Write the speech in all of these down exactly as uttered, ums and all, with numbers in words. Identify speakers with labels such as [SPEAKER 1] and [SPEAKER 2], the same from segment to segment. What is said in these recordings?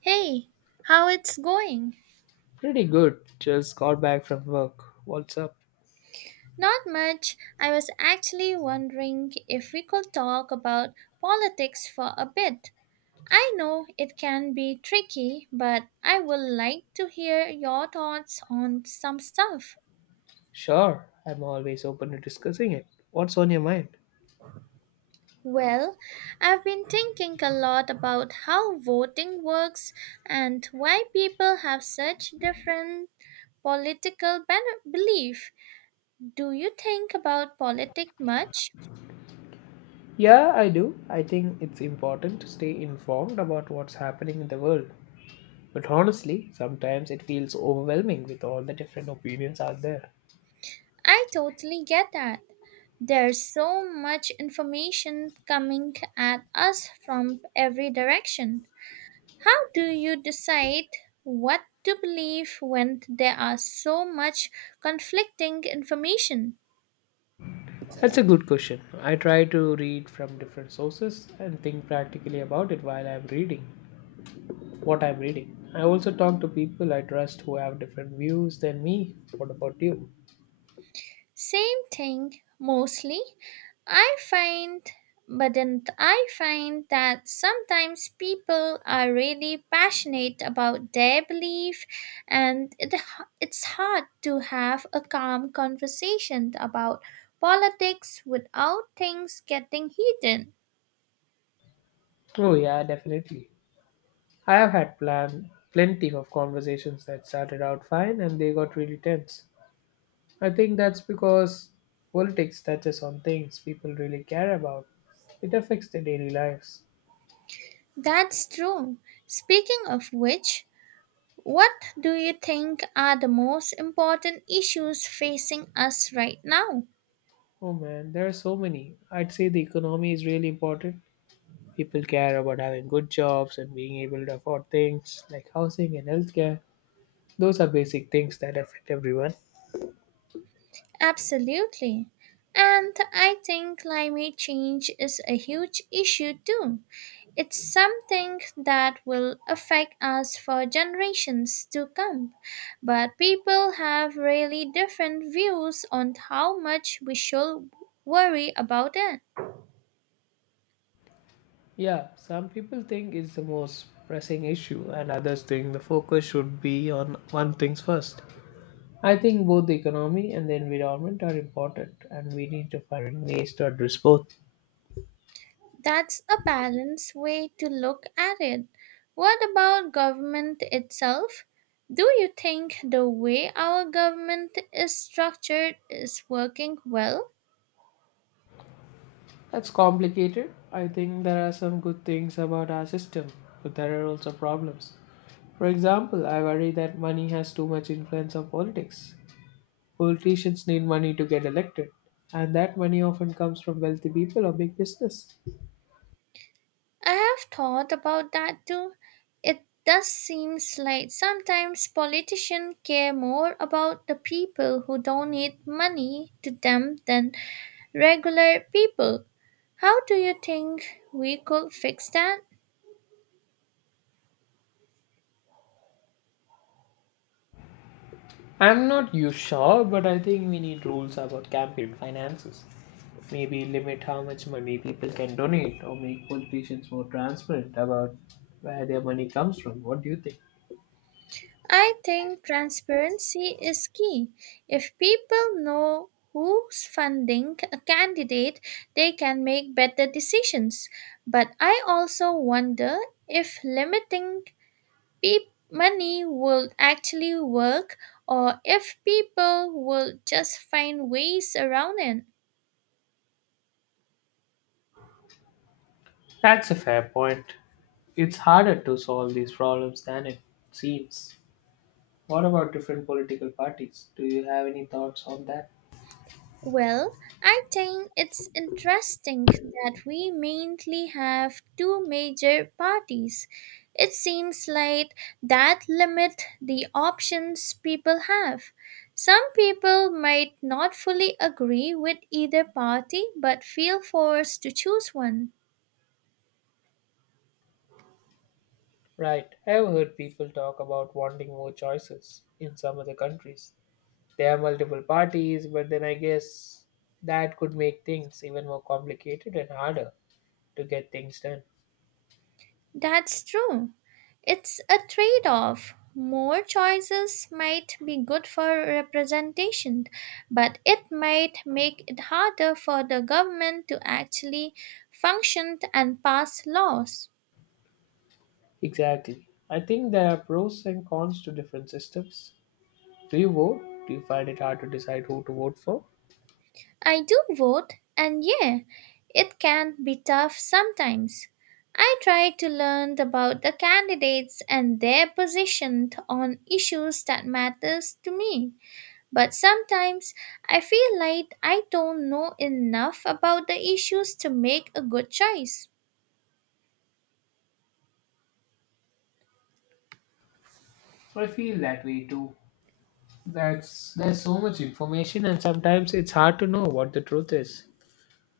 [SPEAKER 1] Hey, how it's going?
[SPEAKER 2] Pretty good. Just got back from work. What's up?
[SPEAKER 1] Not much. I was actually wondering if we could talk about politics for a bit. I know it can be tricky, but I would like to hear your thoughts on some stuff.
[SPEAKER 2] Sure, I'm always open to discussing it. What's on your mind?
[SPEAKER 1] Well, I've been thinking a lot about how voting works and why people have such different political ben- belief. Do you think about politics much?
[SPEAKER 2] Yeah, I do. I think it's important to stay informed about what's happening in the world. But honestly, sometimes it feels overwhelming with all the different opinions out there.
[SPEAKER 1] I totally get that. There's so much information coming at us from every direction. How do you decide what to believe when there are so much conflicting information?
[SPEAKER 2] That's a good question. I try to read from different sources and think practically about it while I'm reading what I'm reading. I also talk to people I trust who have different views than me. What about you?
[SPEAKER 1] Same thing mostly. I find, but then I find that sometimes people are really passionate about their belief, and it, it's hard to have a calm conversation about politics without things getting heated.
[SPEAKER 2] Oh, yeah, definitely. I have had plan plenty of conversations that started out fine and they got really tense. I think that's because politics touches on things people really care about. It affects their daily lives.
[SPEAKER 1] That's true. Speaking of which, what do you think are the most important issues facing us right now?
[SPEAKER 2] Oh man, there are so many. I'd say the economy is really important. People care about having good jobs and being able to afford things like housing and healthcare. Those are basic things that affect everyone.
[SPEAKER 1] Absolutely. And I think climate change is a huge issue too. It's something that will affect us for generations to come. But people have really different views on how much we should worry about it.
[SPEAKER 2] Yeah, some people think it's the most pressing issue, and others think the focus should be on one things first. I think both the economy and the environment are important, and we need to find ways to address both.
[SPEAKER 1] That's a balanced way to look at it. What about government itself? Do you think the way our government is structured is working well?
[SPEAKER 2] That's complicated. I think there are some good things about our system, but there are also problems. For example, I worry that money has too much influence on politics. Politicians need money to get elected, and that money often comes from wealthy people or big business.
[SPEAKER 1] I have thought about that too. It does seem like sometimes politicians care more about the people who donate money to them than regular people. How do you think we could fix that?
[SPEAKER 2] I'm not you sure, but I think we need rules about campaign finances. Maybe limit how much money people can donate or make politicians more transparent about where their money comes from. What do you think?
[SPEAKER 1] I think transparency is key. If people know who's funding a candidate, they can make better decisions. But I also wonder if limiting peop money will actually work or if people will just find ways around it.
[SPEAKER 2] That's a fair point. It's harder to solve these problems than it seems. What about different political parties? Do you have any thoughts on that?
[SPEAKER 1] Well, I think it's interesting that we mainly have two major parties. It seems like that limit the options people have. Some people might not fully agree with either party but feel forced to choose one.
[SPEAKER 2] Right. I've heard people talk about wanting more choices in some other countries. There are multiple parties, but then I guess that could make things even more complicated and harder to get things done.
[SPEAKER 1] That's true. It's a trade off. More choices might be good for representation, but it might make it harder for the government to actually function and pass laws.
[SPEAKER 2] Exactly. I think there are pros and cons to different systems. Do you vote? Do you find it hard to decide who to vote for?
[SPEAKER 1] I do vote, and yeah, it can be tough sometimes. I try to learn about the candidates and their position on issues that matters to me. But sometimes I feel like I don't know enough about the issues to make a good choice.
[SPEAKER 2] I feel that way too. That's There's so much information and sometimes it's hard to know what the truth is.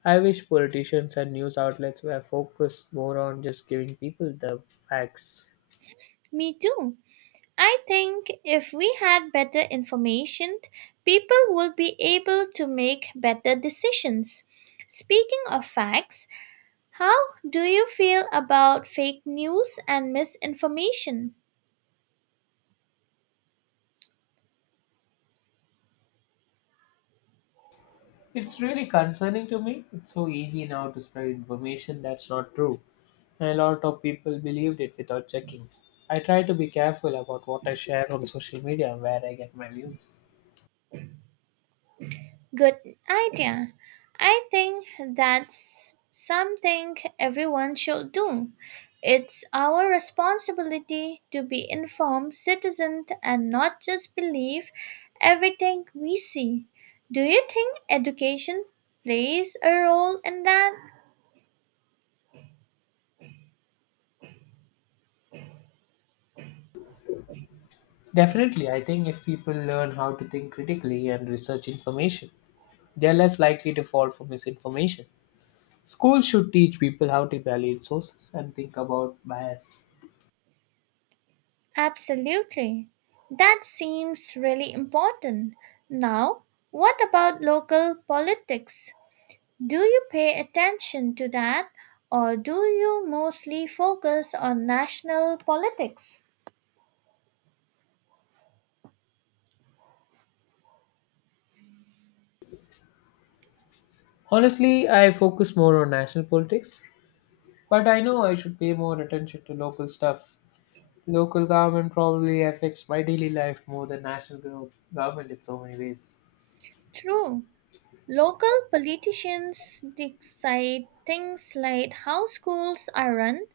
[SPEAKER 2] I wish politicians and news outlets were focused more on just giving people the facts.
[SPEAKER 1] Me too. I think if we had better information, people would be able to make better decisions. Speaking of facts, how do you feel about fake news and misinformation?
[SPEAKER 2] It's really concerning to me. It's so easy now to spread information that's not true. And a lot of people believed it without checking. I try to be careful about what I share on social media and where I get my views.
[SPEAKER 1] Good idea. I think that's something everyone should do. It's our responsibility to be informed citizens and not just believe everything we see. Do you think education plays a role in that?
[SPEAKER 2] Definitely, I think if people learn how to think critically and research information, they're less likely to fall for misinformation. Schools should teach people how to evaluate sources and think about bias.
[SPEAKER 1] Absolutely. That seems really important. Now, what about local politics? Do you pay attention to that, or do you mostly focus on national politics?
[SPEAKER 2] Honestly, I focus more on national politics, but I know I should pay more attention to local stuff. Local government probably affects my daily life more than national gov- government in so many ways.
[SPEAKER 1] True, local politicians decide things like how schools are run,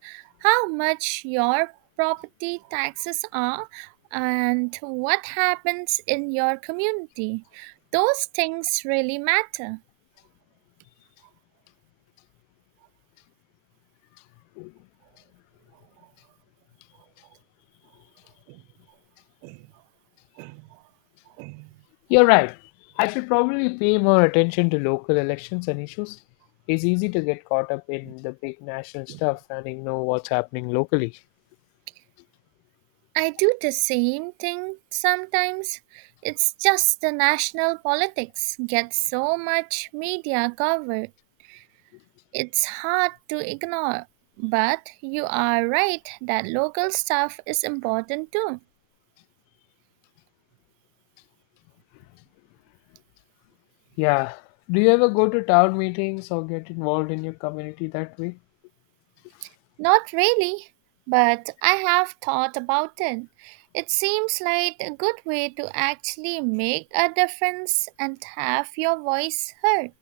[SPEAKER 1] how much your property taxes are, and what happens in your community. Those things really matter.
[SPEAKER 2] You're right. I should probably pay more attention to local elections and issues. It's easy to get caught up in the big national stuff and ignore what's happening locally.
[SPEAKER 1] I do the same thing sometimes. It's just the national politics get so much media cover. It's hard to ignore. But you are right that local stuff is important too.
[SPEAKER 2] Yeah. Do you ever go to town meetings or get involved in your community that way?
[SPEAKER 1] Not really, but I have thought about it. It seems like a good way to actually make a difference and have your voice heard.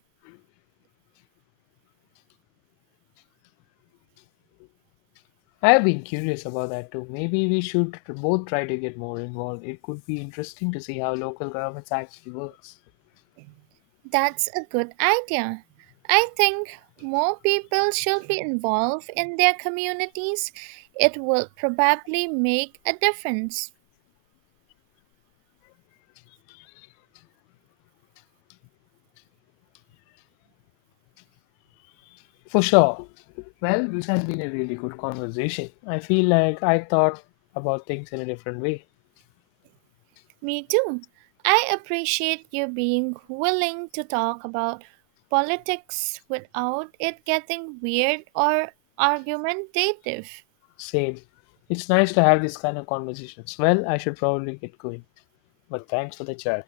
[SPEAKER 2] I have been curious about that too. Maybe we should both try to get more involved. It could be interesting to see how local governments actually works.
[SPEAKER 1] That's a good idea. I think more people should be involved in their communities. It will probably make a difference.
[SPEAKER 2] For sure. Well, this has been a really good conversation. I feel like I thought about things in a different way.
[SPEAKER 1] Me too. I appreciate you being willing to talk about politics without it getting weird or argumentative.
[SPEAKER 2] Same. It's nice to have this kind of conversations. Well, I should probably get going. But thanks for the chat.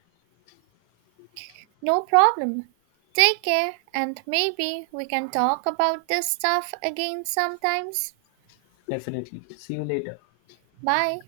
[SPEAKER 1] No problem. Take care, and maybe we can talk about this stuff again sometimes.
[SPEAKER 2] Definitely. See you later.
[SPEAKER 1] Bye.